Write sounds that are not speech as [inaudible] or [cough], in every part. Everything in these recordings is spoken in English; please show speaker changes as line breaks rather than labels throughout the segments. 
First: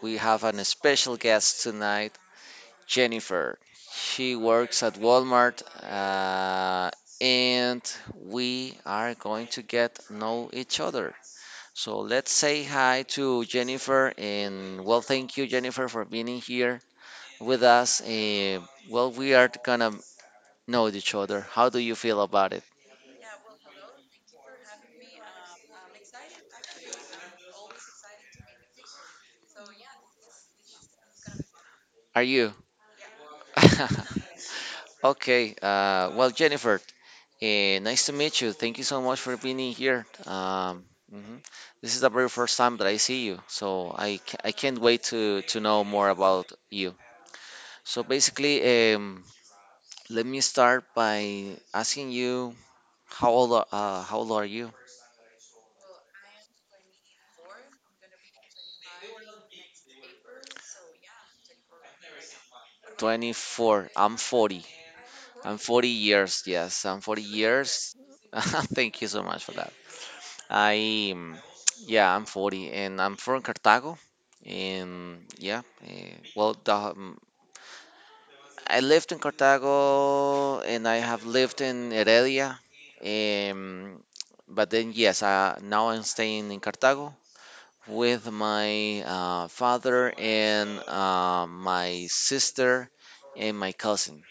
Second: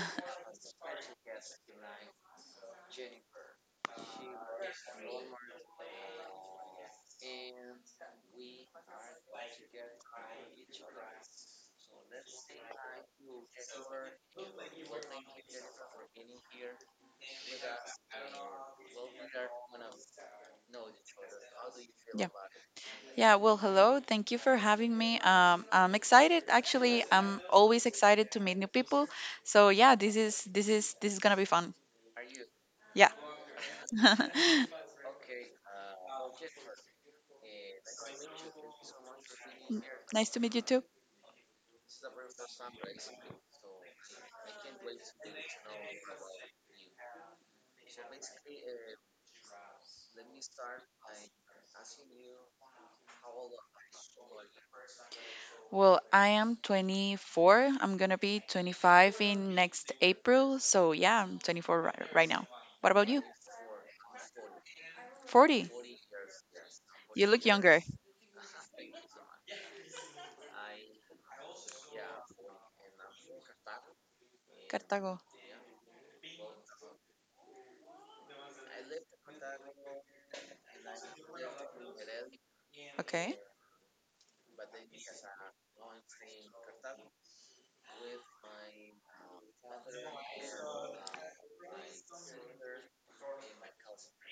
We have an special guest tonight, Jennifer. She works at Walmart, and we are going to get know each other. So let's say hi to Jennifer, and thank you, Jennifer, for being in here with us. We are gonna know each other. How do you feel
Yeah.
about it?
Yeah, well, hello. Thank you for having me. I'm excited. Actually, I'm always excited to meet new people. So yeah, this is gonna be fun.
Are you?
Yeah.
[laughs]
[laughs]
Okay, Jennifer, hey, nice to meet you. Thank you so much for being in here.
Nice to meet you too.
Mhm. This is the very first time that I see you, so I can't wait to know more about you. So basically, um, let me start by asking you how old are you?
Well, I am 24. I'm gonna be 25 in next April. So yeah, I'm 24 right now. What about you?
24. I'm 40. I'm
40.
40 years. Yes, I'm 40
You look younger.
years. [laughs] Thank you so much for that. I Yeah, I'm 40 and I'm from Cartago.
Cartago.
And yeah, eh, well, the, um, I lived in Cartago and I have lived in Heredia.
Okay.
Um, but yes, now I'm staying in Cartago with my father and my sister and my cousin.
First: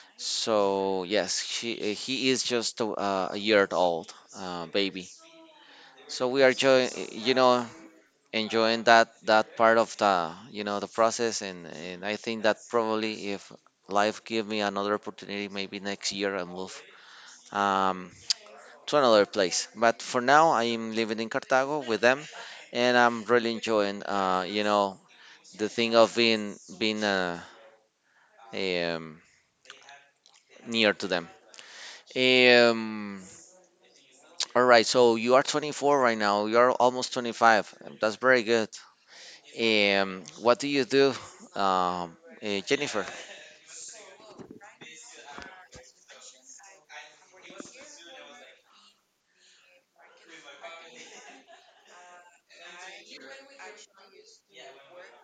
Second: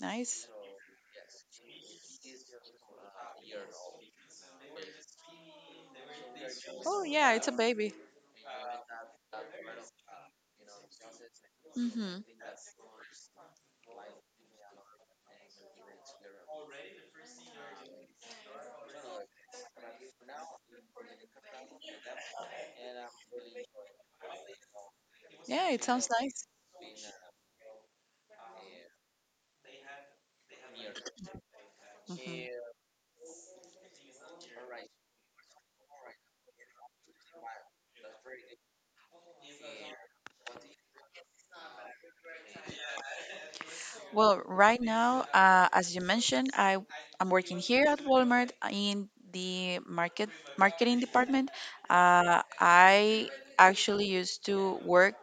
Nice.
So, yes, he is just a year old baby. So we are,
Oh yeah,
you
it's a
know,
baby.
enjoying that part of the, you know, the process, and I
Mm-hmm.
think that probably if life give me another opportunity, maybe next year I move um, to another place. But for now, I am living in Cartago with them, and I'm really enjoying, you know, the
Yeah, it
thing
sounds
of
nice.
being um, near to them.
Hmm.
um, [tsk] all right, so you are 24 right now. You are almost 25. That's very good. What do you do, um, Jennifer?
Well, right now, as you mentioned, I'm working here at Walmart in the marketing department. I actually used to work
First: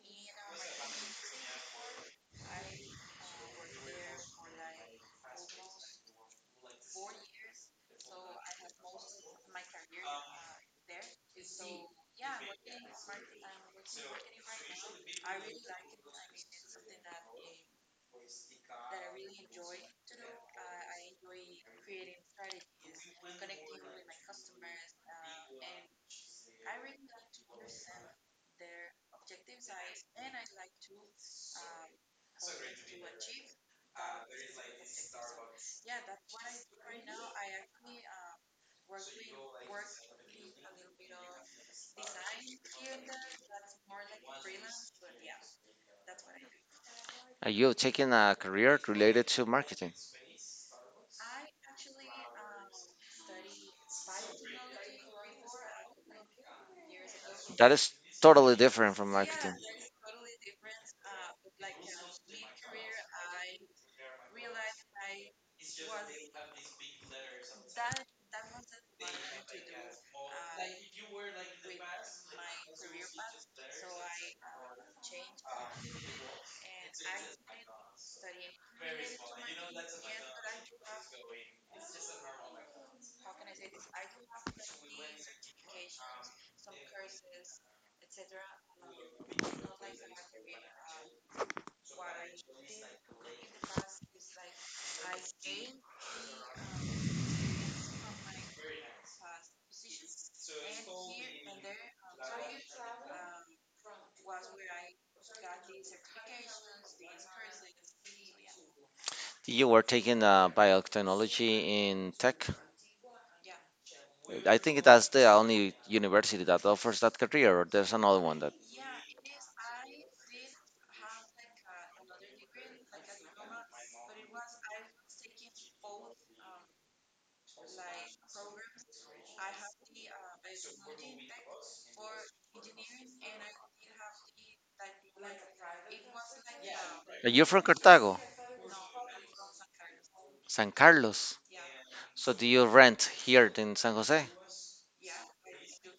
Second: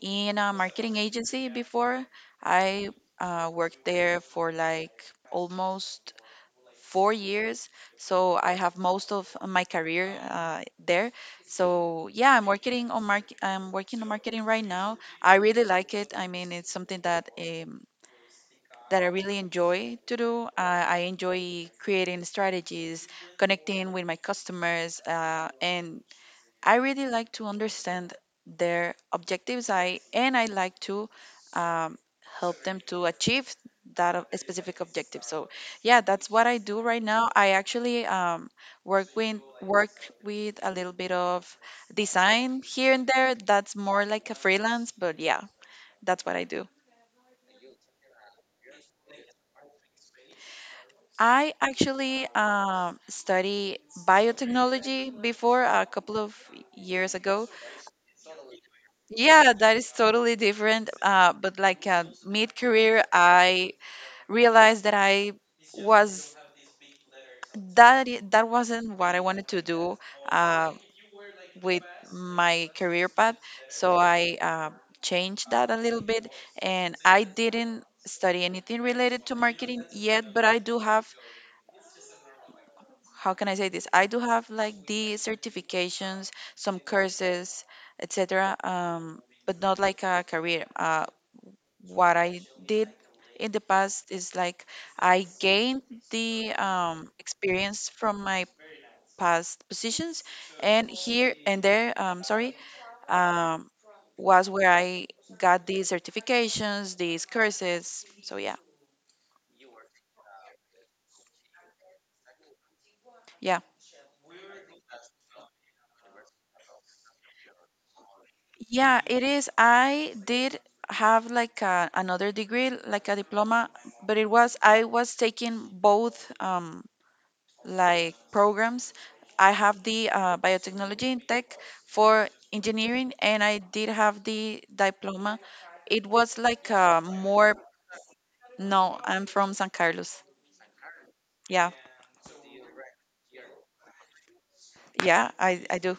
in a marketing agency before. I worked there for like almost 4 years. So I have most of my career there. So yeah, I'm working on marketing right now. I really like it. I mean, it's something that I really enjoy to do. I enjoy creating strategies, connecting with my customers, and I really like to understand their objectives. I and I like to um, help them to achieve that specific objective. So yeah, that's what I do right now. I actually, work with a little bit of design here and there. That's more like a freelance, but yeah, that's what I do.
You've taken a career related to marketing.
I actually study biotechnology before a couple of years ago.
That is totally different from
Yeah,
marketing.
that is totally different. But like mid-career, I realized that I was that I- that wasn't what I wanted to do uh, with my career path. So I changed that a little bit, and I didn't study anything related to marketing yet. But I do have, how can I say this? I do have like the certifications, some courses, etc. But not like a career. What I did in the past is like I gained the experience from my past positions, and here and there, sorry, um, was where I got these certifications, these courses. So yeah,
You were taking biotechnology in tech.
yeah,
I think that's the only university that offers that career, or there's another one that.
yeah, it is. I did have like another degree, like a diploma, but it was I was taking both. Like programs. I have the biotechnology in tech for engineering, and I did have the diploma. It was like
You're
more.
from Cartago,
No, I'm from San Carlos.
San Carlos.
Yeah,
So do you rent here in San Jose?
yeah, I do.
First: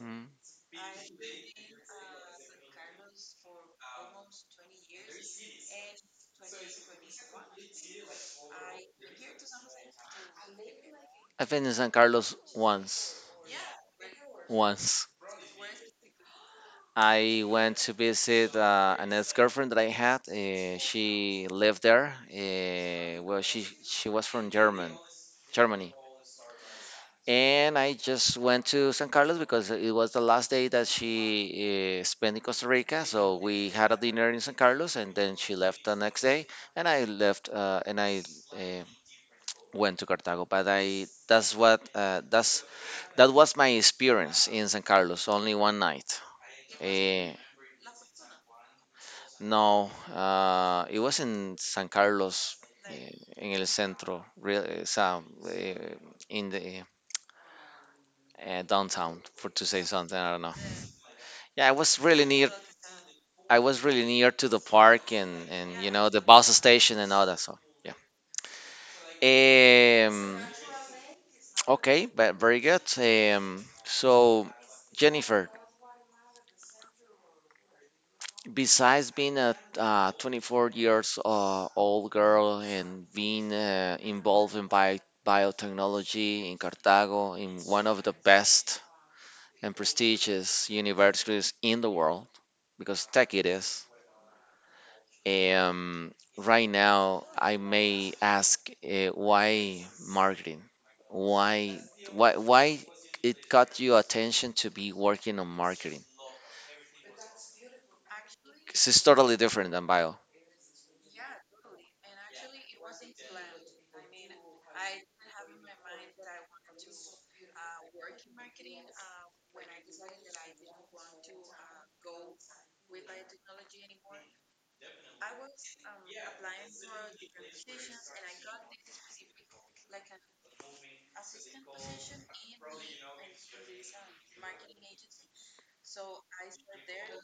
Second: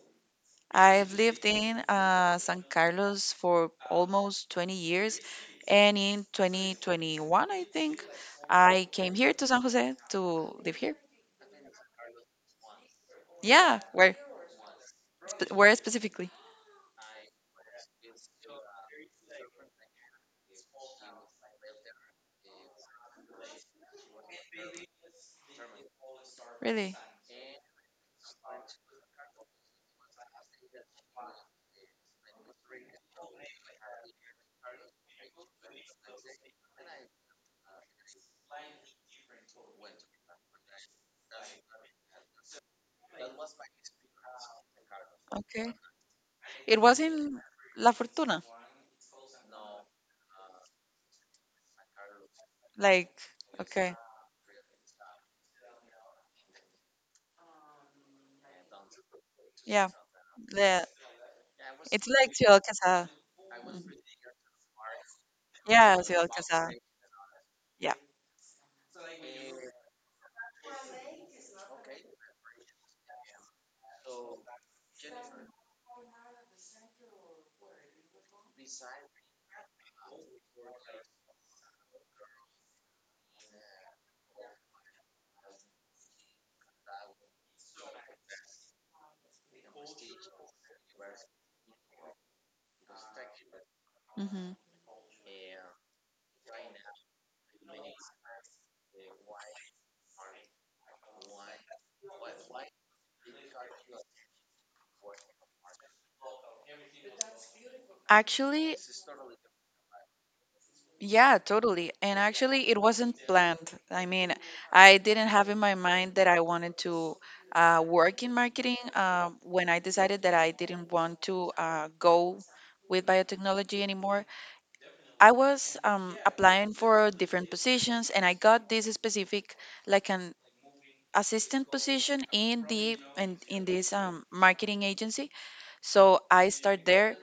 Mm.
I've lived in San Carlos for almost 20 years, and in 2021, I think, I came here to San Jose to live here.
I've been in San Carlos once.
Yeah,
Once.
where specifically?
I went to visit an ex-girlfriend that I had. She lived there. She was from German, Germany,
Really?
and I just went to San Carlos because it was the last day that she spent in Costa Rica. So we had a dinner in San Carlos, and then she left the next day, and I left and I uh, went to Cartago. But I that's what that's that was my experience in San Carlos. Only
Okay.
one night.
It was
Uh,
in La Fortuna.
no, It was in San Carlos, eh,
Like,
in el
okay.
centro, real, eh, in the downtown, for to say
Yeah.
something. I don't know.
The,
Yeah, I was
it's
really
like
near.
Ciudad Quesada.
I was really near to the park, and, you
Yeah,
know, the
Ciudad
bus
Quesada.
station and all that. So yeah.
Yeah.
Um, okay, but very good. So, Jennifer, besides being a 24 years old girl and being involved in biotechnology in Cartago, in one of the best and prestigious universities in the world, because tech it is.
hmm
Right now, I may ask, why marketing? Why, why it got you attention to be working on marketing?
Actually,
'Cause it's totally different than bio.
yeah, totally. And actually, it wasn't planned. I mean, I didn't have in my mind that I wanted to work in marketing when I decided that I didn't want to go with biotechnology anymore. I was applying for different positions, and I got this specific, like an assistant position in this marketing agency. So I start there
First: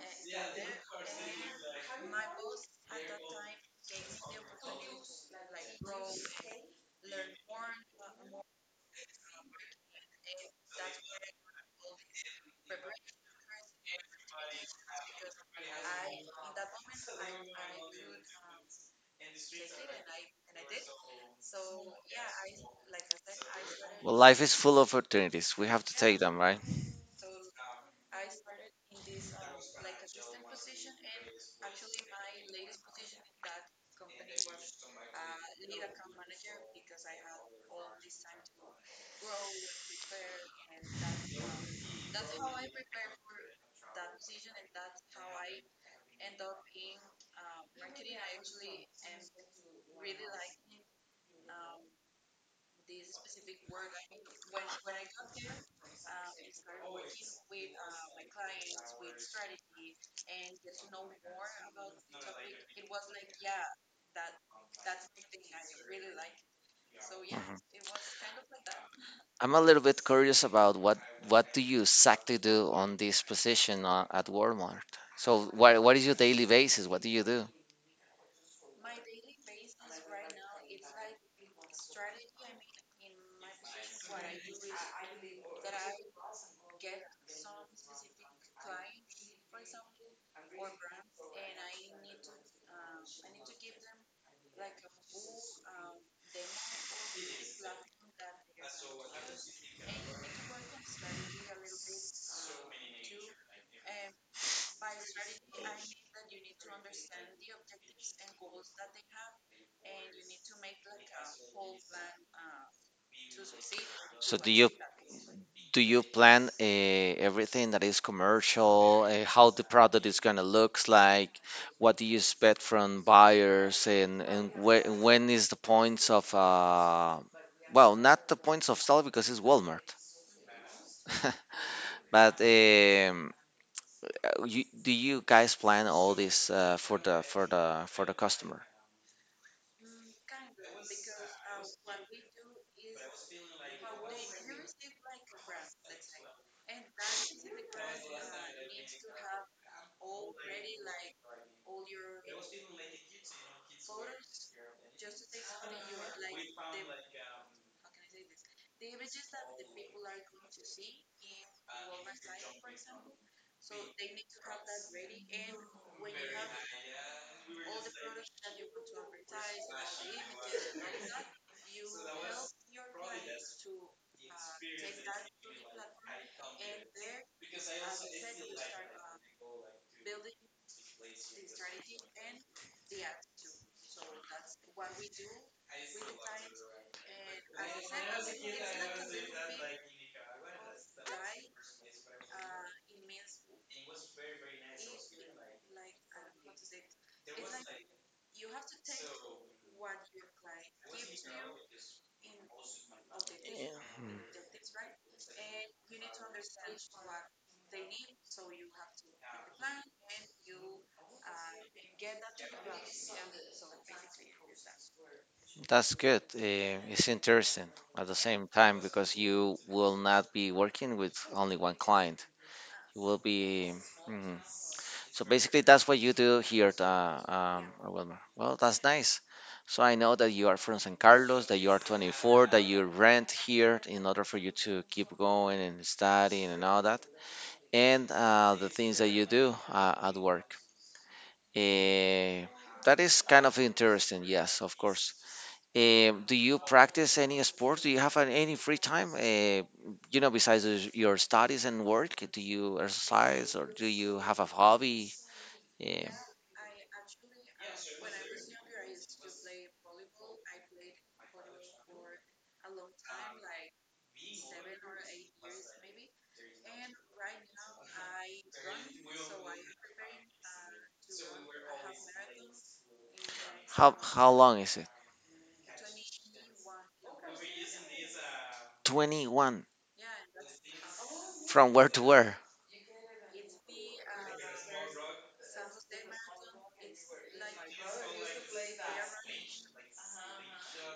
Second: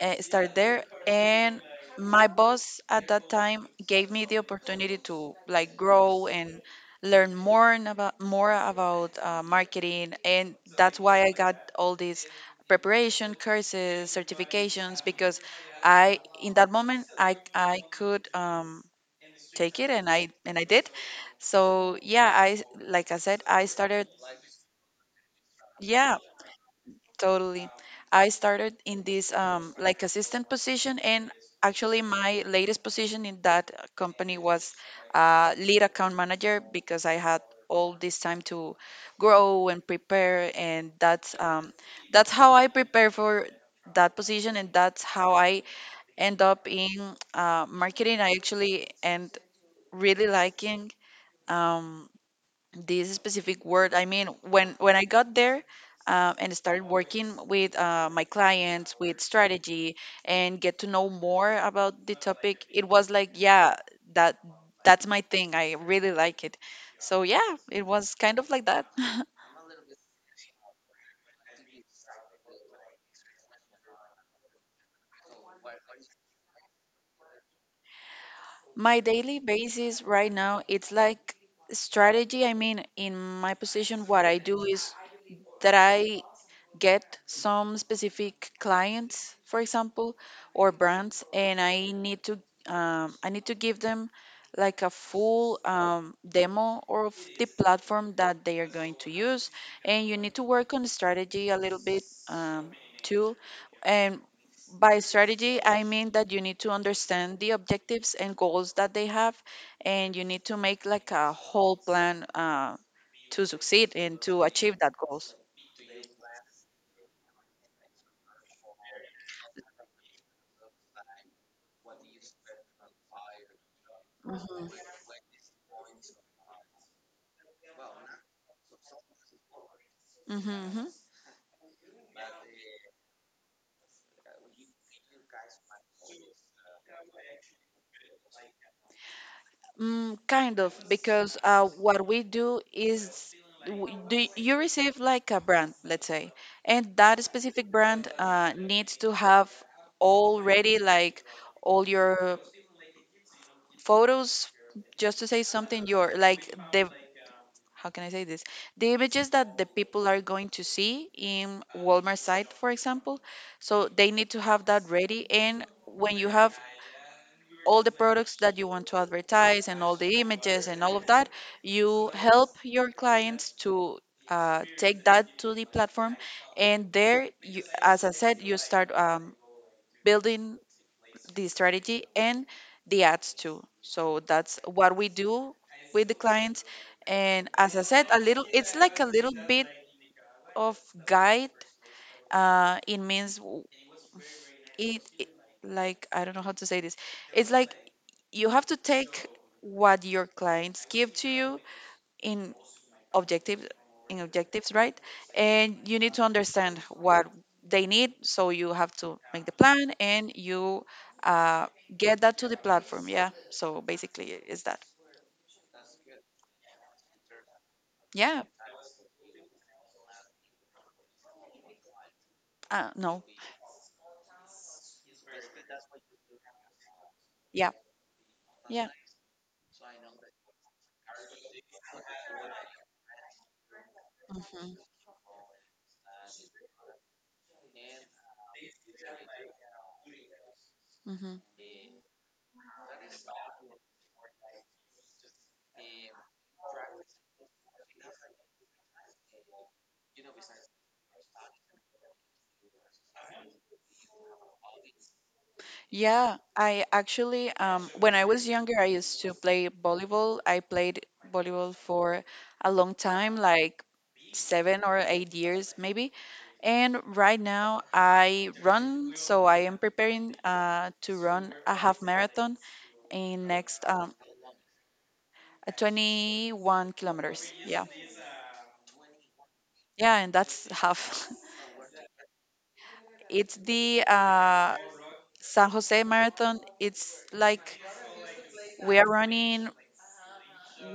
uh, start there, and my boss at that time gave me the opportunity to like grow and learn more about marketing. And that's why I got all these preparation courses, certifications, because I, in that moment, I could take it, and I did. So yeah, I, like I said, I started.
Well, life is full of opportunities. We have to
Yeah,
take them, right?
totally. I started in this like assistant position, and actually my latest position in that company was lead account manager, because I had all this time to grow and prepare, and that's how I prepare for that position, and that's how I end up in marketing. I actually end really liking. Um, this specific word. I mean, when I got there and started working with my clients with strategy and get to know more about the topic, it was like, yeah, that that's my thing. I really like it. So yeah,
Mhm.
it was kind of like that. [laughs]
I'm a little bit curious about what do you exactly do on this position at Walmart? So, what is your daily basis? What do you do?
My daily basis right now, it's like strategy. I mean, in my position, what I do is that I get some specific clients, for example, or brands, and I need to give them like a full demo of the platform that they are going to use, and you need to work on strategy a little bit too. And by strategy, I mean that you need to understand the objectives and goals that they have, and you need to make like a whole plan to succeed and
So,
to achieve that goals.
do you plan everything that is commercial? How the product is gonna looks like? What do you expect from buyers? And when is the points of not the points of sale because it's Walmart,
Mhm.
[laughs] but do you guys plan all this for the for the customer?
Mm, kind of, because what we do is do you receive like a brand, let's say, and that specific brand needs to have already like all your photos, just to say something, your like the how can I say this? The images that the people are going to see in Walmart site, for example. So they need to have that ready, and when you have all the products that you want to advertise and all the images and all of that, you help your clients to take that to the platform. And there, you, as I said, you start building the strategy and the ads too. So that's what we do with the clients. And as I said, it's like a little bit of guide. It means w- it, like, I don't know how to say this. It's like you have to take what your clients give to you in objective
Yeah. Mm,
objectives, right? And you need to understand what they need, so you have to make the plan and you uh, get that to the platform. Yeah, so basically is that.
that's good. It's interesting at the
Yeah.
same time because you will not be working with only one client. You will
No.
be. Mhm. So basically, that's what you do here at
Yeah,
Wilmer. Well, that's
yeah.
nice. So I know that you are from San Carlos, that you are 24, that you rent here in order for you to
Hmm.
keep going and studying and all that, and the things that you do at work.
Hmm.
Eh, that is kind of interesting. Yes, of course. Do you practice any sport? Do you have any free time? You know, besides your studies and work, do you exercise or do you have a hobby? Yeah.
Yeah, I actually, when I was younger, I used to play volleyball. I played volleyball for a long time, like 7 or 8 years maybe. And right now I run, so I am preparing to run a half marathon in next
How long is it?
21 kilometers. Yeah,
21.
yeah, and that's half. [laughs]
From where to where?
It's the San Jose Marathon. It's like we are running,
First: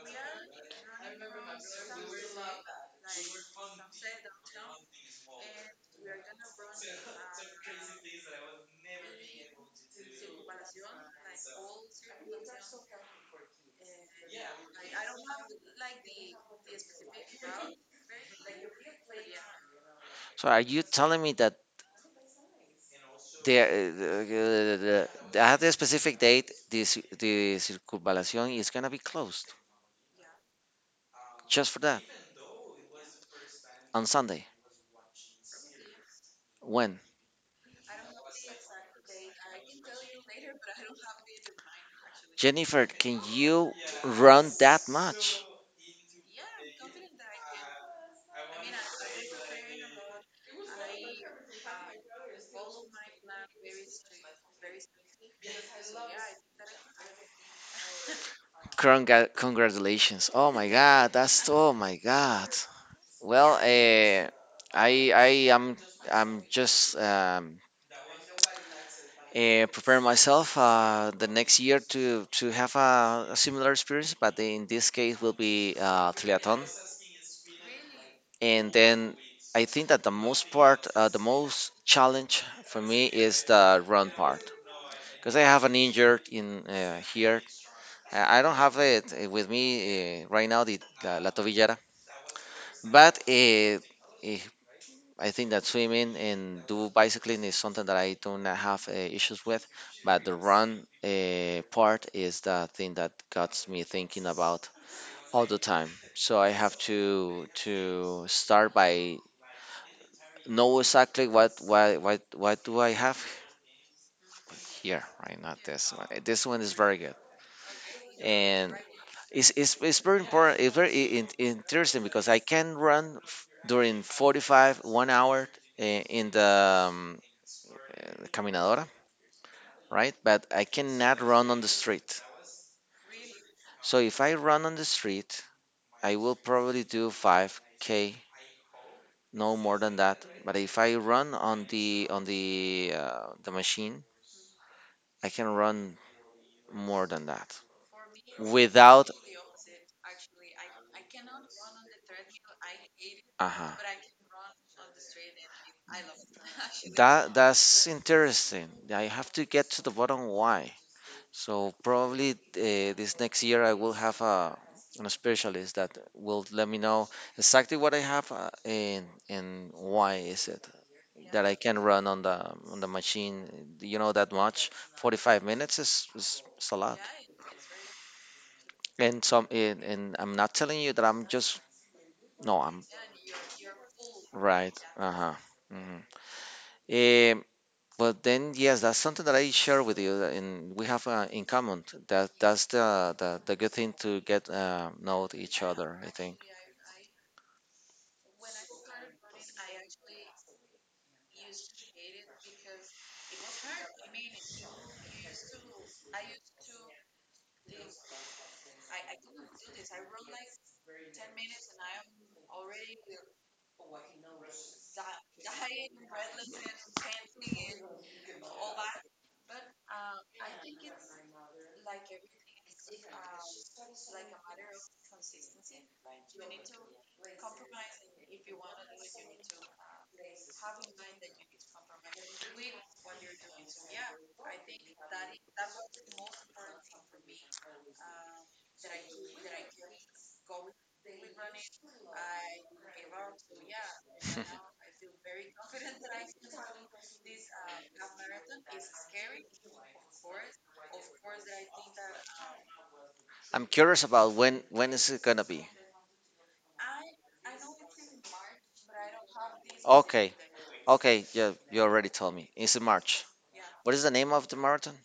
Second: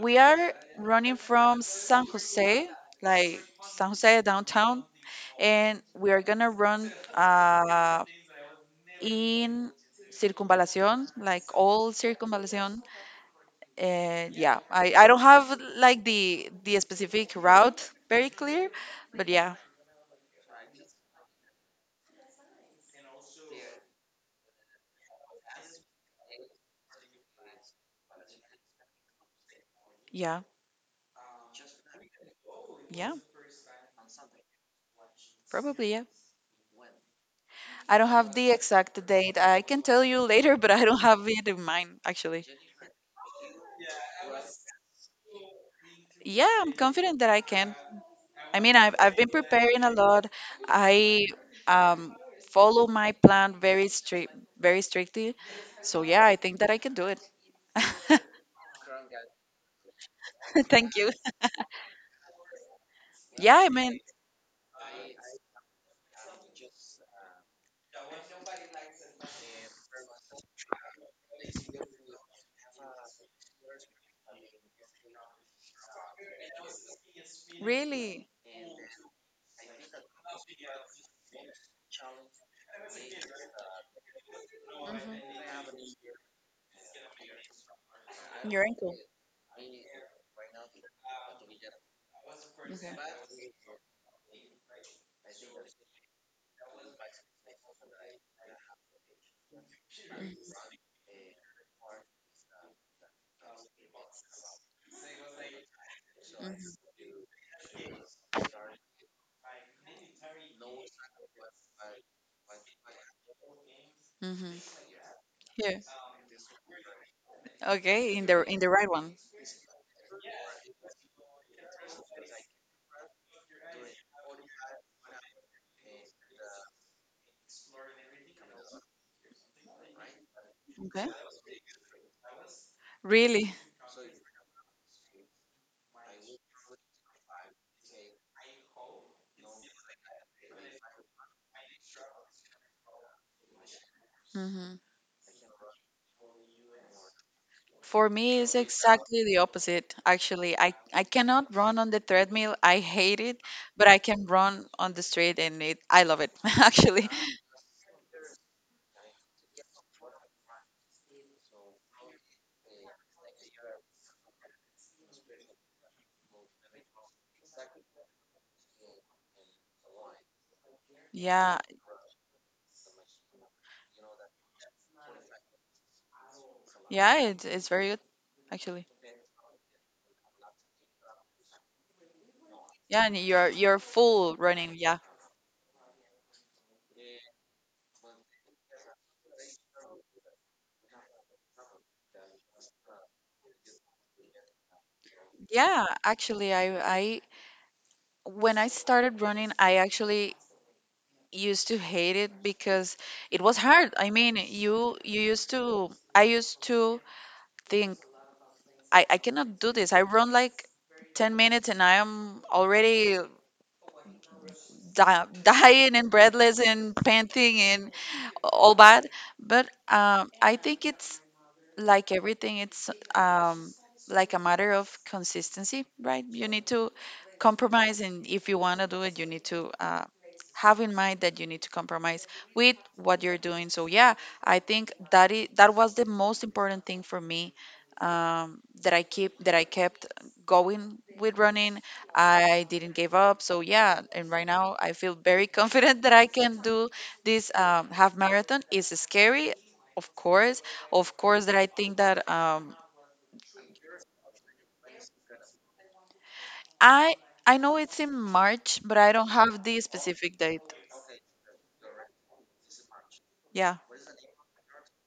we are running from San Jose, like San Jose downtown, and we are gonna run in Circunvalación, like all Circunvalación. And yeah, I don't have like the specific route very clear, but yeah,
So are you telling me that there uh, the, the, at a specific date, the circunvallation is gonna be closed?
yeah,
Just for that.
yeah,
On Sunday.
probably yeah.
When?
I don't have the exact date. I can tell you later, but I don't have it in mind actually.
Jennifer, can you run that much?
Yeah, I'm confident that I can. I mean, I've been preparing a lot. I um follow my plan very strict, very strictly. So yeah, I think that I can do it. [laughs]
Congratulations. Oh my
Thank you.
god, that's oh my god. Well,
Yeah, I mean,
I am, I'm just preparing myself the next year to have a similar experience, but in this case will be triathlon.
really.
And then I think that the most part, the most challenge for me is the run part, because I have an injured in here. I
Mhm.
don't
Your
have
ankle.
it with me right now, the la tobillera,
Okay.
but eh, I think that swimming and do bicycling is something that I do not have issues with, but the run part is the thing that got me thinking about all the time. So I have to start by know exactly what do I have
Mm-hmm.
here, right? Not
Yeah.
this one. This one is very good,
Okay, in the
and
right one.
it's very important. It's very interesting because I can run during 45 1 hour in the caminadora, right? But I
Okay.
cannot run on the street.
Really.
So if I run on the street, I will probably do 5K, no more than that. But if I run on the the machine,
Hmm.
I can run more than that.
For me, it's
Without,
exactly the opposite. Actually, I cannot run on the treadmill. I hate it,
uh huh.
but I can run on the street, and it I love it. [laughs] Actually,
That that's interesting. I have to get to the bottom why. So probably this next year I will have a, an specialist that will let me know exactly what I have, and why is it that I
yeah,
can run on the machine. You know that much. 45 minutes is, is a lot.
yeah, it's very good. Actually,
And I'm not telling you that I'm just no. I'm
yeah, and you're full running.
right.
Yeah,
Uh-huh. Hmm. Eh, but yes, that's something that I share with you, that- and we have in common. That that's the good thing to get know each
yeah.
other, I think.
Actually, I when I started running, I actually used to hate it because it was hard. I mean, you used to I used to think I cannot do this. I run like 10 minutes and I am already [laughs] dying and breathless and panting and all bad. But I think it's like everything, it's like a matter of consistency, right? You need to compromise, and if you want to do it, you need to have in mind that you need to compromise with what you're doing. So yeah, I think that is, that was the most important thing for me, that I kept going with running. I didn't give up. So yeah, and right now I
[laughs]
feel very [laughs] confident that I can do this half marathon. It's scary, of course, of course, that I think that.
I'm curious about when is it gonna be?
I I know it's in March, but I don't have the
Okay,
specific date.
okay, yeah, you already told me. It's in March.
Yeah,
What is the name of the marathon?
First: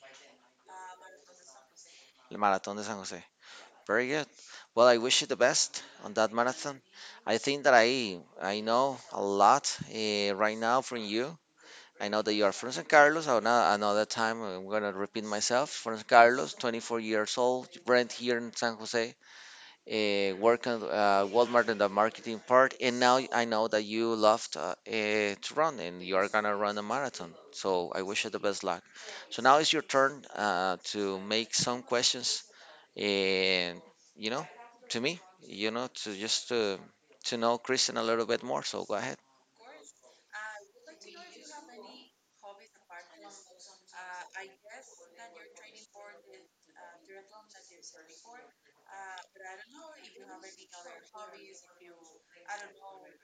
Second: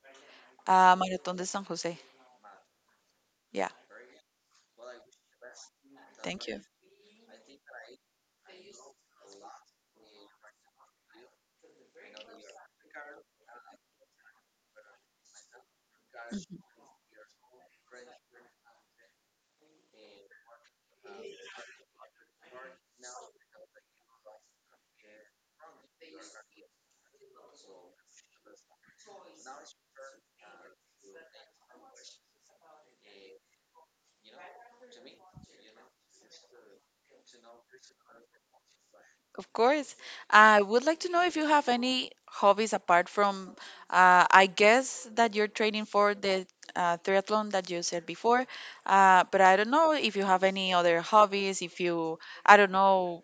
Marathon de San Jose.
The Maratón de San José.
Yeah,
Very good. Well, I wish you the best on that
thank you.
marathon. I think that I know a lot right now from you. I know that you are from San Carlos. I know another time I'm gonna repeat myself. From San Carlos,
Mm-hmm.
24 years old, rent here in San Jose, work at Walmart in the marketing part, and now I know that you love to, to run and you are gonna run a marathon. So I wish you the best luck. So now it's your turn to make some questions and, you know, to me you know, to just to know Kristen a little bit more. So go ahead.
Of course. I would like to know if you have any hobbies apart from, I guess that you're training for the triathlon that you said before, but I don't know if you have any other hobbies, if you, I don't know,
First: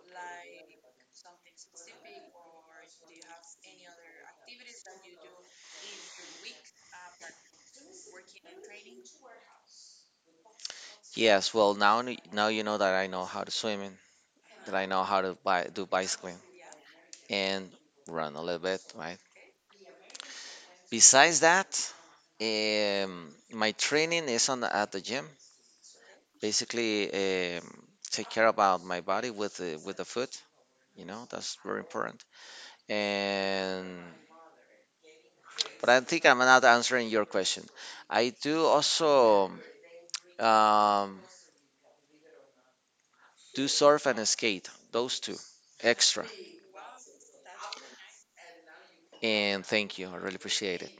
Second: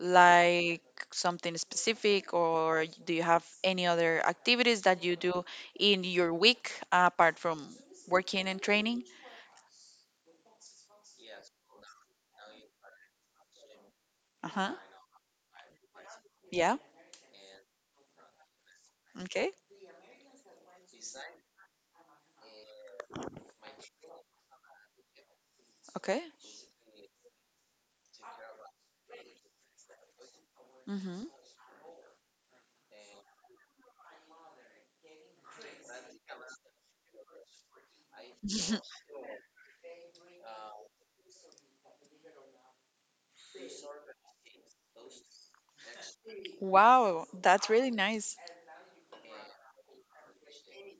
like something specific, or do you have any other activities that you do in your week apart from working and training?
Yes, well, now you know that I know how to swim and
Uh-huh.
that I know how to do bicycling
Yeah.
and run a little bit, right?
Okay.
Besides that, my training is on the, at the gym
Okay.
basically. um Take care about my body with the food, you
Mm-hmm.
know. That's very important. And but I think I'm not answering your question. I do
[laughs]
also, Um, do surf and skate, those two extra.
Wow, that's really nice.
And thank you, I really appreciate it.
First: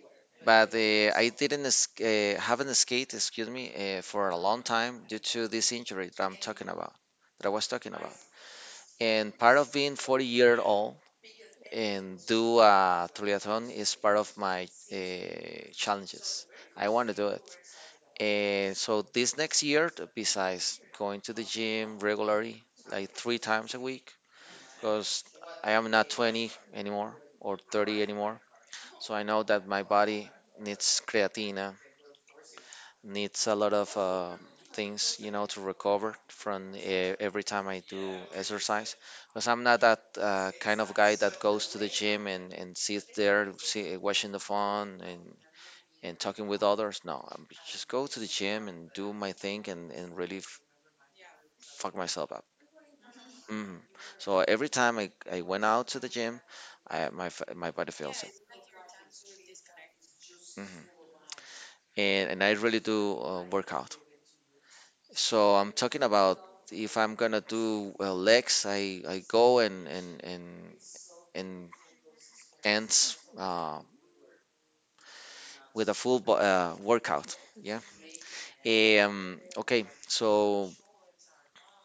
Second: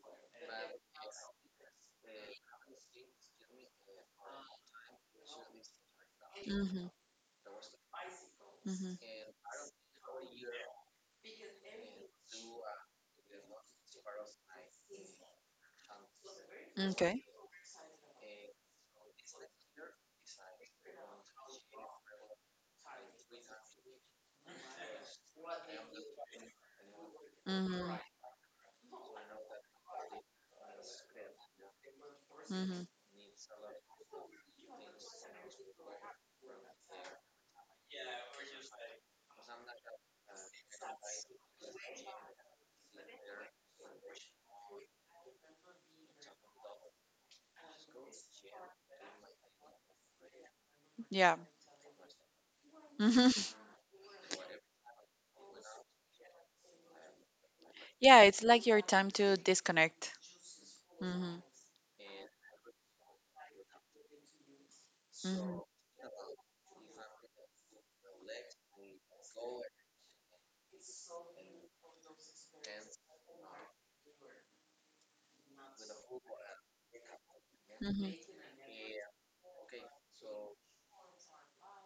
But I didn't sk- haven't skate, excuse me, for a long time due to this injury that
Mm-hmm.
I was talking about.
Mm-hmm.
And part of being 40-year-old and do a triathlon is part of my challenges. I want to
Okay.
do it. And so this next year, besides going to the gym regularly, like 3 times a week, because I am not 20 anymore or
Mm-hmm.
30 anymore. So I know that my body needs creatina,
Mm-hmm.
needs a lot of things, you know, to recover from, every time I do exercise. Because I'm not that kind of guy that goes to the gym and, sits there see, watching the phone and, talking with others. No, I just go to the gym and do my thing and really
Yeah.
fuck myself up.
[laughs]
Mhm. So every time I went out to the gym, my body
Yeah,
feels it.
it's like your time to disconnect.
Mhm.
Mm-hmm.
And I really do work out. So
Mm-hmm.
I'm talking about, if I'm gonna do legs, I go and ends with a full workout. Yeah.
Mm-hmm.
Okay. So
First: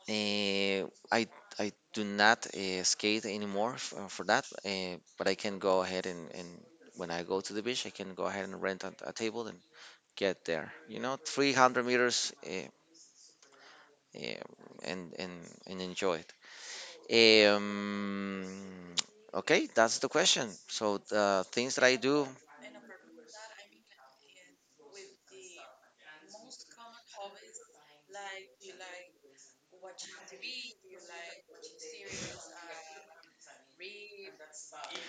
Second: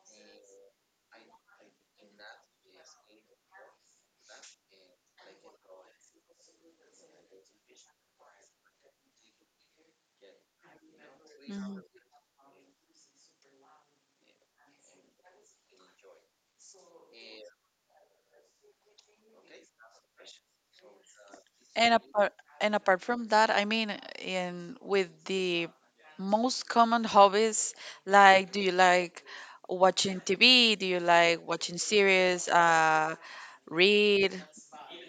Eh, I I do not skate anymore for that, but I can go ahead and when I go to the beach, I can go ahead and rent a table and get there.
Mm-hmm.
300 meters uh, and and and enjoy it. [tsk] Okay, that's the question. So the things that
And
I do,
apart, and apart from that, I mean, in with the most common hobbies, like, do you like watching TV? Do you like watching series? Read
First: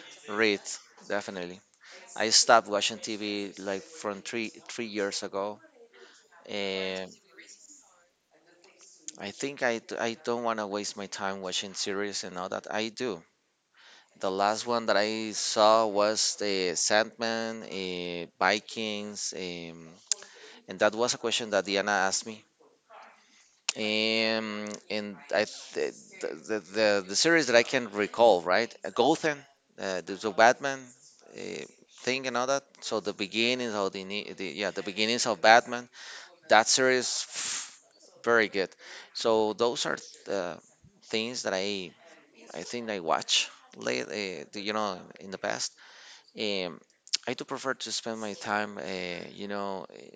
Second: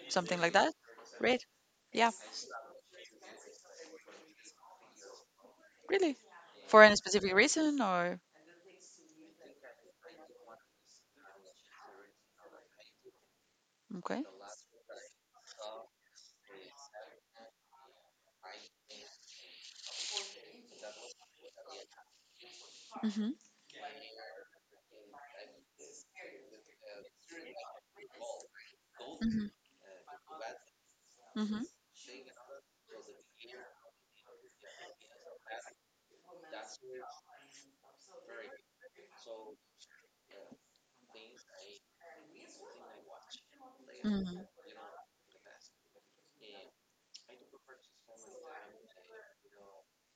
something like
read,
that? Read?
definitely.
Yeah,
I stopped watching TV like from three years ago.
really. For any
eh,
specific reason or
I think I don't want to waste my time watching series and all that. I do.
okay?
The last one that I saw was the Sandman, Vikings, and that was a question that Diana asked me.
Mhm.
And the series that I can recall, right? Gotham,
Mhm.
the Batman
Mhm.
uh, thing and all that. So the beginnings of the, ini- the yeah, the beginnings of Batman. That series, very good. So those are the things that I think I watch late,
Mhm.
uh, the- you know, in the past. Um, I do prefer to spend my time,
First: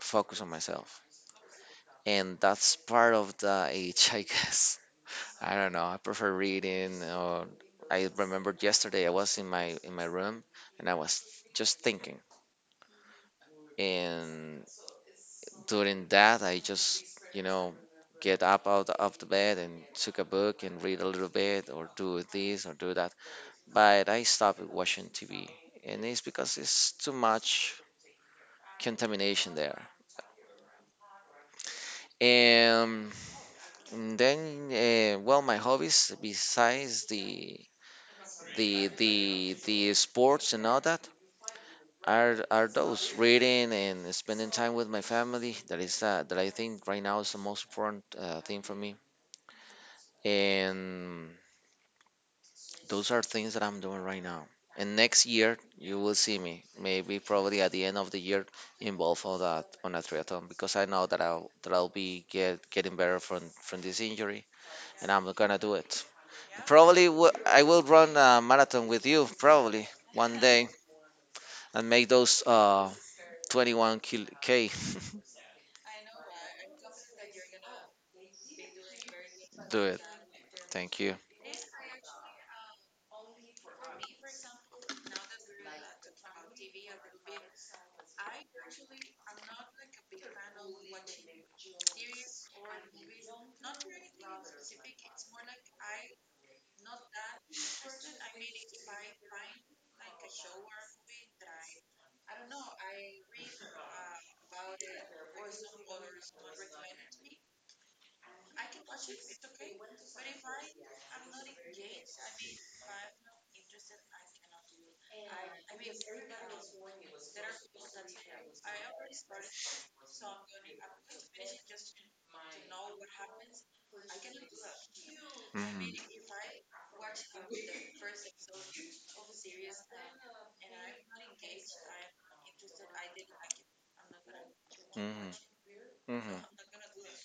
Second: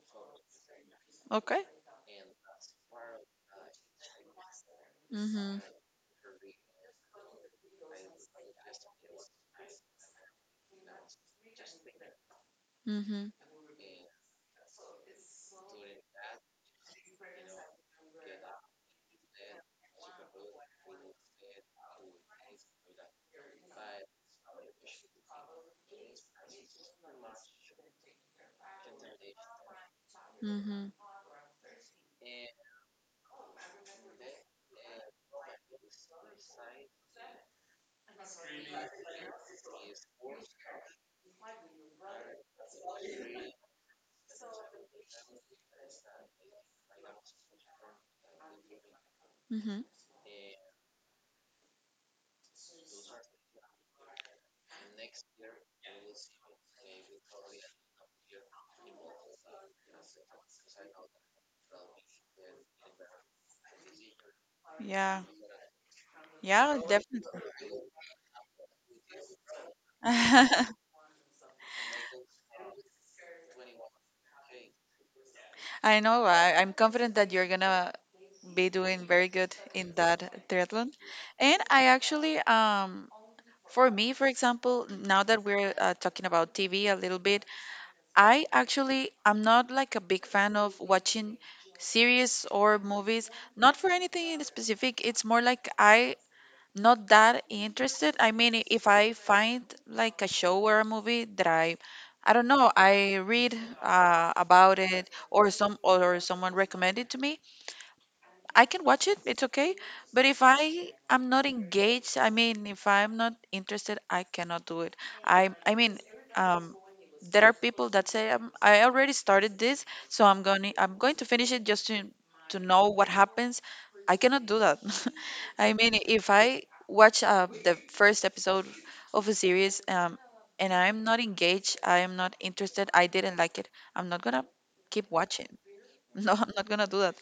focus on myself,
Okay.
and that's part of the age, I guess. [laughs] I
Mhm.
don't know. I prefer reading. Or I remembered, yesterday I was in my room and I was just thinking,
Mhm.
and during that, I just, you know, get up out of the bed and took a book and read a little bit, or do this or do that. But I stopped watching TV, and it's because it's too much contamination there.
Mhm.
And then, well, my hobbies, besides the sports and all that, are those, reading and spending time with my family. That is, that I think right now is the most important thing for me.
Mhm.
And those are things that I'm doing right now. And next year, you will see me, maybe probably at the end of the year, involved on that, on a triathlon, because I know that I'll be getting better from this injury, and
Yeah.
I'm gonna do it.
Yeah,
Probably
definitely.
I will run a marathon with you probably one day,
[laughs]
and make those 21 k.
I know. I'm confident that you're gonna be doing very good
[laughs] Do
in
it.
that triathlon.
Thank you.
And I actually, for me, for example, now that we're talking about TV a little bit, I actually am not like a big fan of watching series or movies, not for anything in specific. It's more like I not that interested. I mean, if I find like a show or a movie that I don't know. I read about it, or someone recommended to me. I can watch it, it's okay. But if I am not engaged, I mean, if I'm not interested, I cannot do it. I mean, um, there are people that say I already started this, so I'm going to finish it just to know what happens. I cannot do that. [laughs] I
Hmm.
mean, if I watch the first episode of a series and I'm not engaged, I am not interested, I didn't like it, I'm not gonna keep
Hmm.
watching. [laughs] No,
Hmm.
I'm not gonna do that.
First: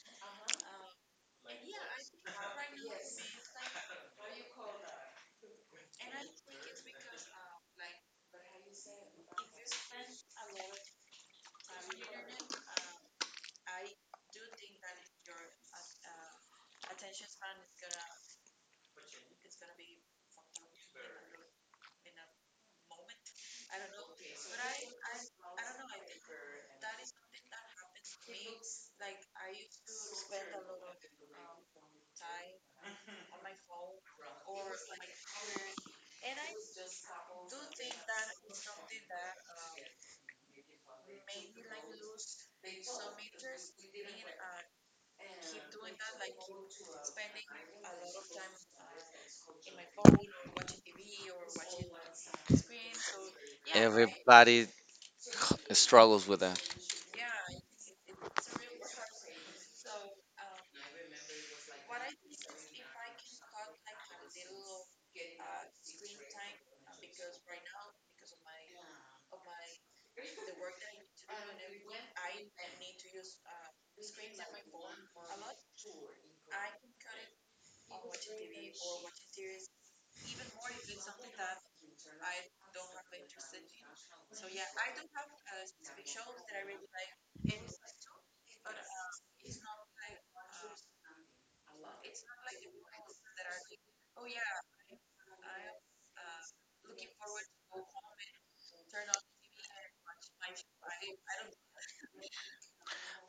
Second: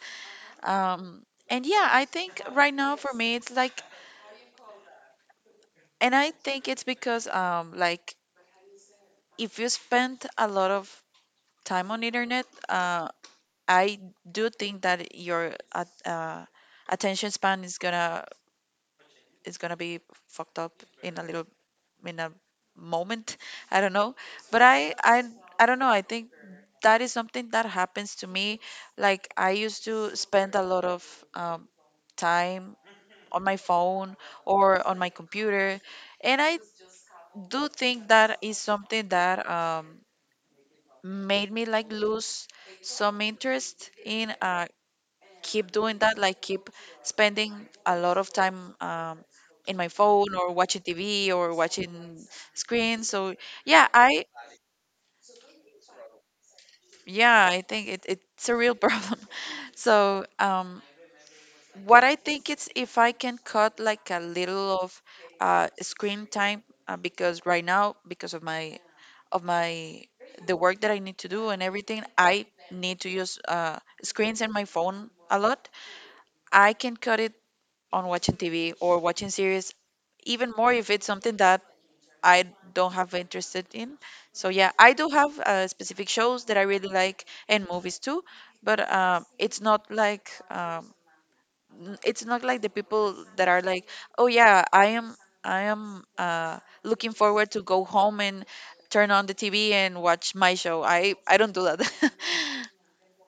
Um, and yeah, I think right now for me it's like, and I think it's because like if you spend a lot of time on internet, I do think that your attention span is gonna be fucked up in a little in a moment. I don't know, but I don't know. I think that is something that happens to me. Like I used to spend a lot of um, time on my phone or on my computer. And I do think that is something that made me like lose some interest in keep doing that, like keep spending a lot of time in my phone or watching TV or watching screens. So yeah, I
Everybody struggles with that.
yeah, I think it's a real problem. [laughs] So what I think it's if I can cut like a little of screen time because right now because of my the work that I need to do and everything I need to use screens and my phone a lot. I can cut it on watching TV or watching series even more if it's something that I don't have interested in. So yeah, I do have specific shows that I really like and movies too, but it's not like it's not like the people that are like, oh yeah, I am looking forward to go home and turn on the TV and watch my show. I don't do that. [laughs]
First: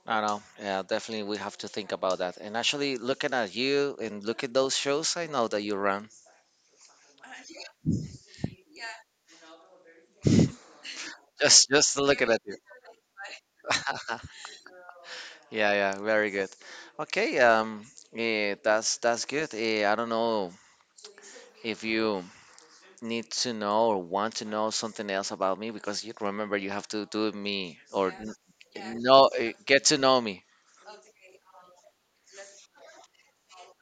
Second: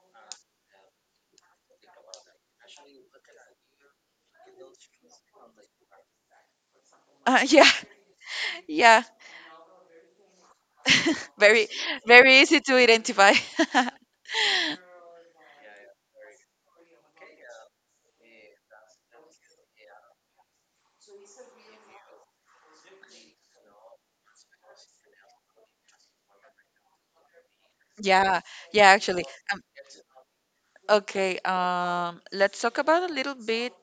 I know. Yeah, definitely we have to think about that. And actually, looking at you and look at those shows, I know that you run.
Yeah, yeah, [laughs]
[laughs]
very
Just looking
very
at you.
easy to identify.
[laughs]
[laughs]
Yeah, yeah, very good. Okay, that's good. I don't know if you need to know or want to know something else about me, because you remember, you have to do me, or
Yeah, yeah, actually.
no,
Um,
get to know me.
okay, let's talk about a little bit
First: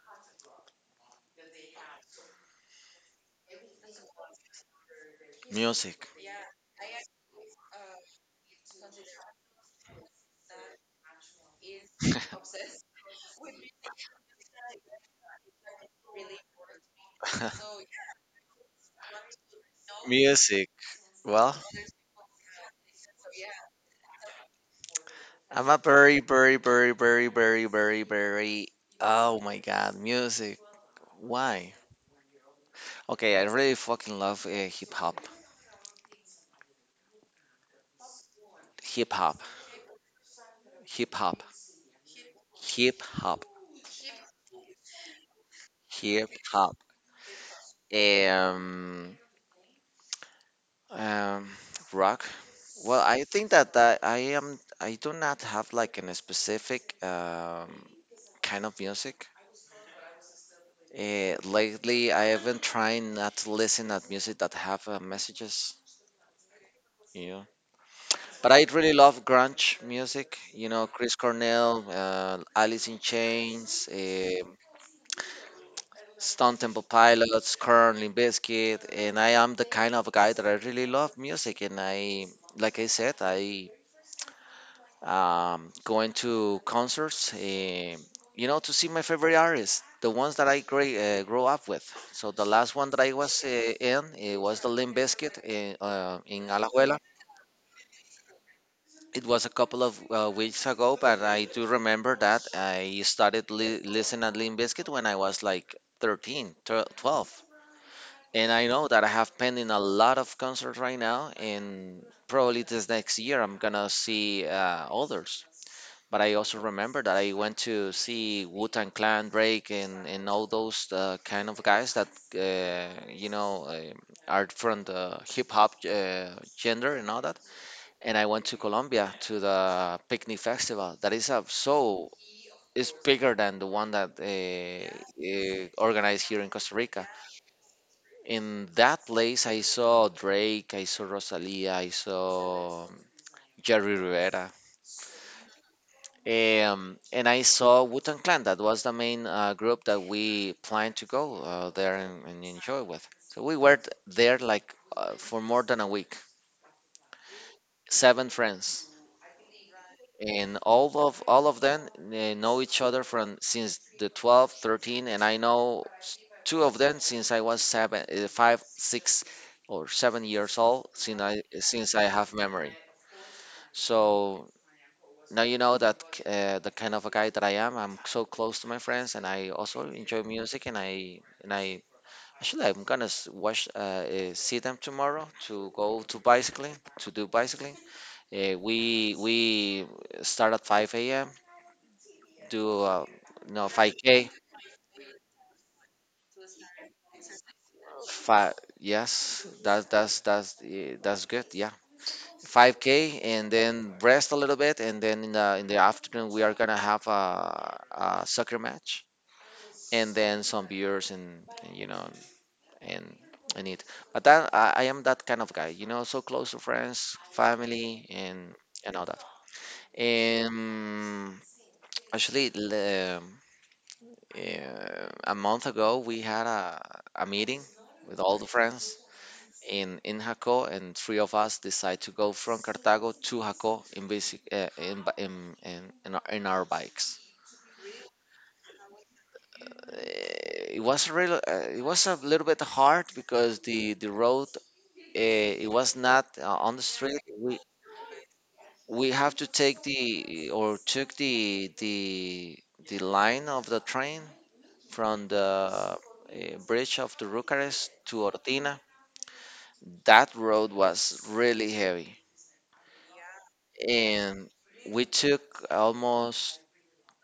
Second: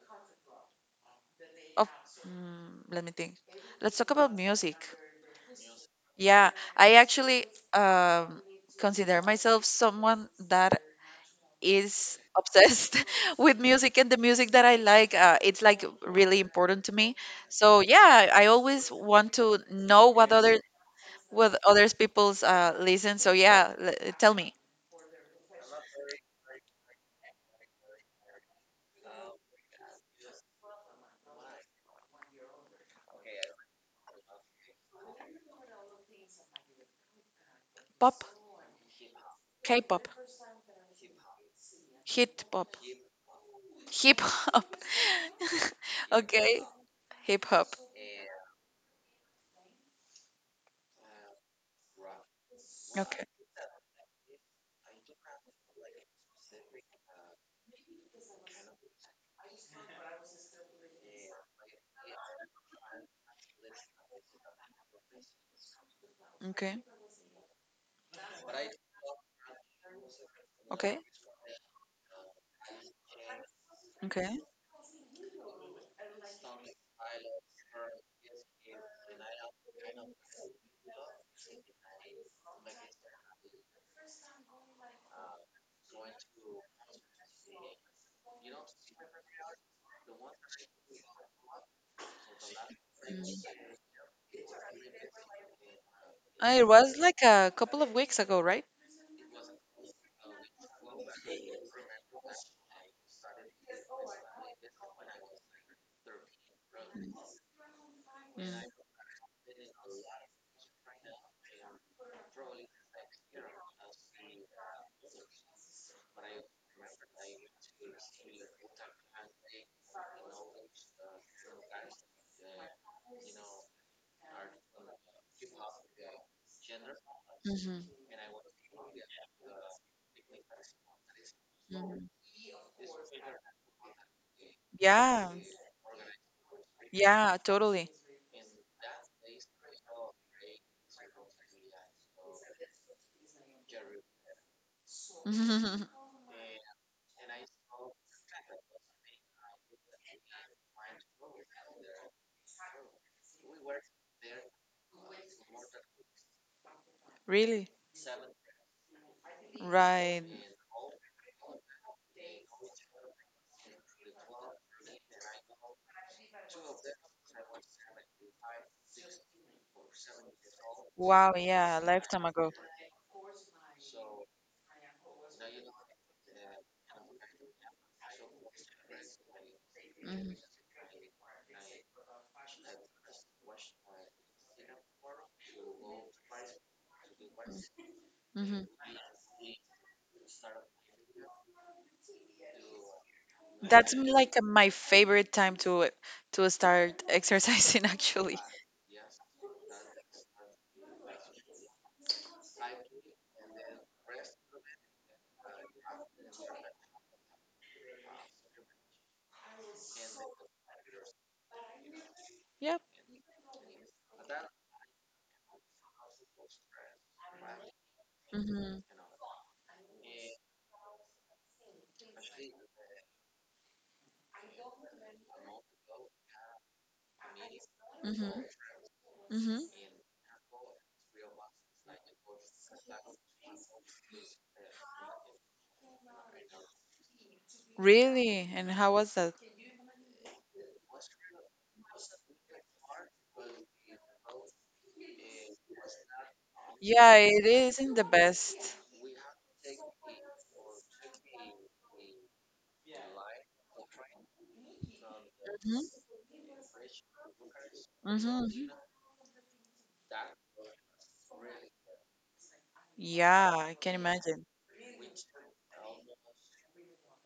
of. Mm, let me think. Let's talk about music.
Music.
Yeah, I actually um, consider myself someone that is
[laughs]
obsessed [laughs] with music and the music that I like. It's like really important to me. So yeah, I always want to know
Music. Well,
what others people's listen. So yeah, tell me,
I'm a very, very, very, very, very, very, very... Oh my God, music. Why? Okay, I really fucking love hip hop.
pop,
Hip hop.
K-pop,
Hip hop.
hip hop,
Hip hop.
hip hop. [laughs]
Hip
Okay,
hop.
hip hop.
Um, um, Rock. Well, I
Okay,
think that, that I am. I do not have like an specific kind of music. Lately, I have been trying not to listen at music that have messages.
okay,
You know. But I really love grunge music. You know,
okay,
Chris Cornell, Alice in Chains,
okay.
Stone Temple Pilots, Korn, Limp Bizkit, and I am the kind of guy that I really love music. And like I said, I going to concerts, um to see my favorite artists, the ones that I grew up with. So the last one that I
Mm.
was in, it was the Limp Bizkit in
It was
Alajuela.
like a couple of weeks ago, right?
It was a couple of weeks ago, but I do remember that I started listening at Limp Bizkit when I was like 13, 12. And I
Mm.
know that I have pending a lot of concerts right now, and probably this next year I'm gonna see others. But I also remember that I went to see Wu-Tang Clan, Drake, and all those kind of guys that, uh, you know, uh, are from the hip-hop gender and all that,
Hmm.
and I went to Colombia to the picnic festival. That is a,
Hmm.
so it's bigger than the one that
Yeah,
organized here in Costa Rica.
yeah, totally.
In that place, I saw Drake, I saw Rosalia, I saw Jerry Rivera.
[laughs]
And I saw Wu-Tang Clan. That was the main group that we planned to go there and enjoy with. So we were there like for more than a week.
Really.
Seven friends,
Right.
and all of them know each other from since the 12, 13, and I know two of them since I was 7, 5, 6 or 7 years old, since
Wow,
I
yeah, a lifetime
have
ago.
memory. So now you know that, the kind of a guy that I am, I'm so close to my friends, and I also enjoy
Mhm,
music, and I actually I'm gonna see them tomorrow to go to bicycling to do bicycling.
mhm.
We start at 5 a.m., do no, 5K,
Like my favorite time to start exercising [laughs] actually.
five. Yes, that's good. Yeah, 5K, and then rest a little bit, and then in the afternoon we are gonna have a soccer match, and then some beers, and, you know,
Yep.
and and it. But that I am that kind of guy, you know, so close to friends, family, and
Hmm.
and all that. And actually, eh, a month ago we had a meeting with all the
Hmm.
friends
Hmm.
in Jaco, and three of us decide to go from Cartago to Jaco in basic in, bi- in our bikes.
Really? And how was that?
Eh, It was a real. It was a little bit hard because the road, it was not on the
Yeah,
street.
it
We
isn't the best.
we have to take the or took the line of the train, from the
Hmm.
bridge of the Rucares to
Hmm.
Ortina. That road was really heavy,
Yeah, I can imagine.
and we took almost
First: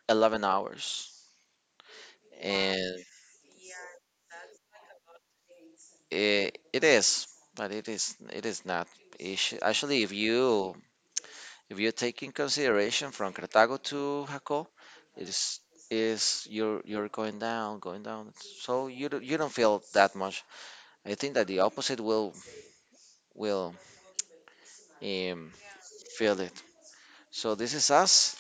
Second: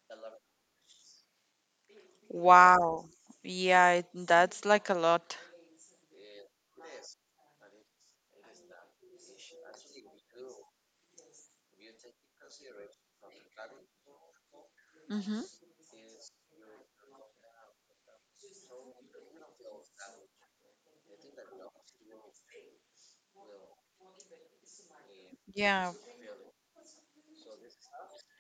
11 hours. And
Wow. Yeah, that's like a lot.
it is, but it is, it is not ish- actually, if you take in consideration from Cartago to Jaco, it
Hmm.
is you're, going down, going down, so you don't feel that much. I think that the opposite will, will um,
Yeah.
feel it. So this is us,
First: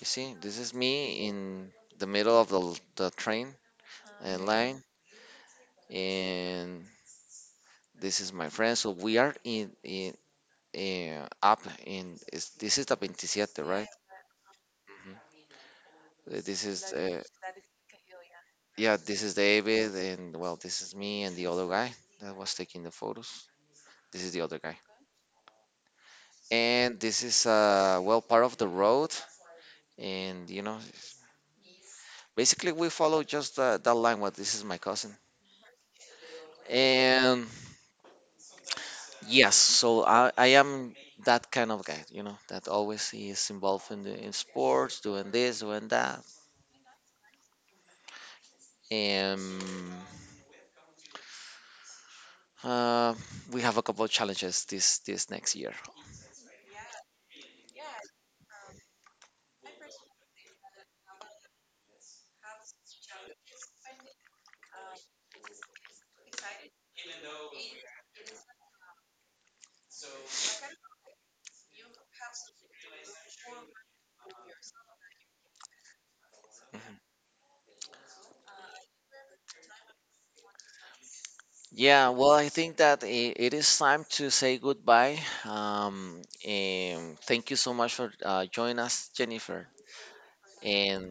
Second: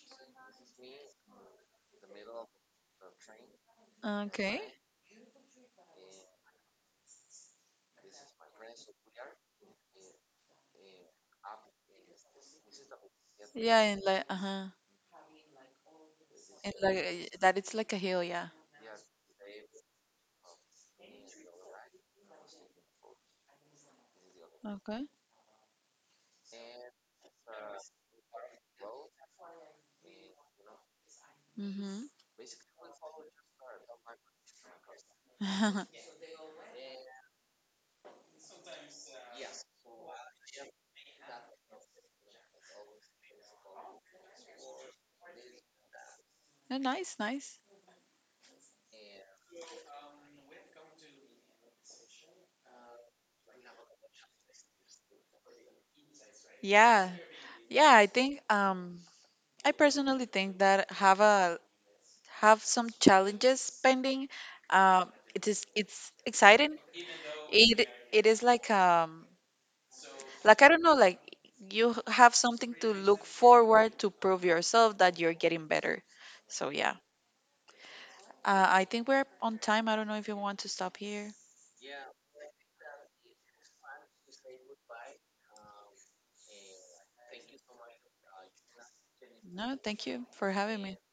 you see, this is me in the middle of the train. Yeah.
Okay.
Line. And this is my friend. So we are in up, this is the Vinci,
Yeah,
right?
and like uh-huh.
Mhm. This
And
is,
like that it's like a hill, yeah.
yeah, this is David. And, well, this is me, and the other guy that was taking the photos. This is the other guy,
Okay.
and this is well, part of the road, and you know
Mm-hmm.
basically we follow just that line. What, this is my cousin.
[laughs]
And yes, so I am that kind of guy, you know, that always is involved in sports, doing this, doing that.
No, nice, nice.
Um, uh, we have a couple of challenges this next year.
Yeah, yeah. I think I personally think that have some challenges pending. It's exciting. It is like I don't know like you have something to look forward to prove yourself that you're getting better. So yeah,
Mhm.
I think we're on time. I don't know if you want to stop here.
Yeah, well, I think that it is time to say goodbye. And thank you so much for joining us, Jennifer.
No, thank you for having me.
And,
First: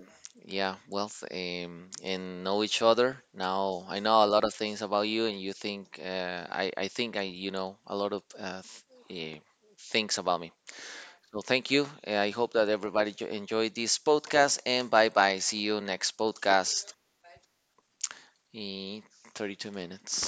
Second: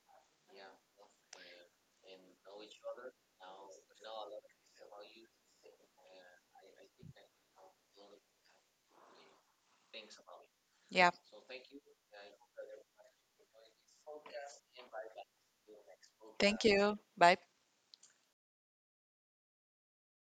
yeah, well, and know each other. Now I know a lot of things about you, and you think I think I, you know, a lot of th- eh, things about me.
Yeah,
So thank you. I hope that everybody enjoyed this podcast, and bye bye. See you next
thank
podcast
you. Bye.
in 32 minutes.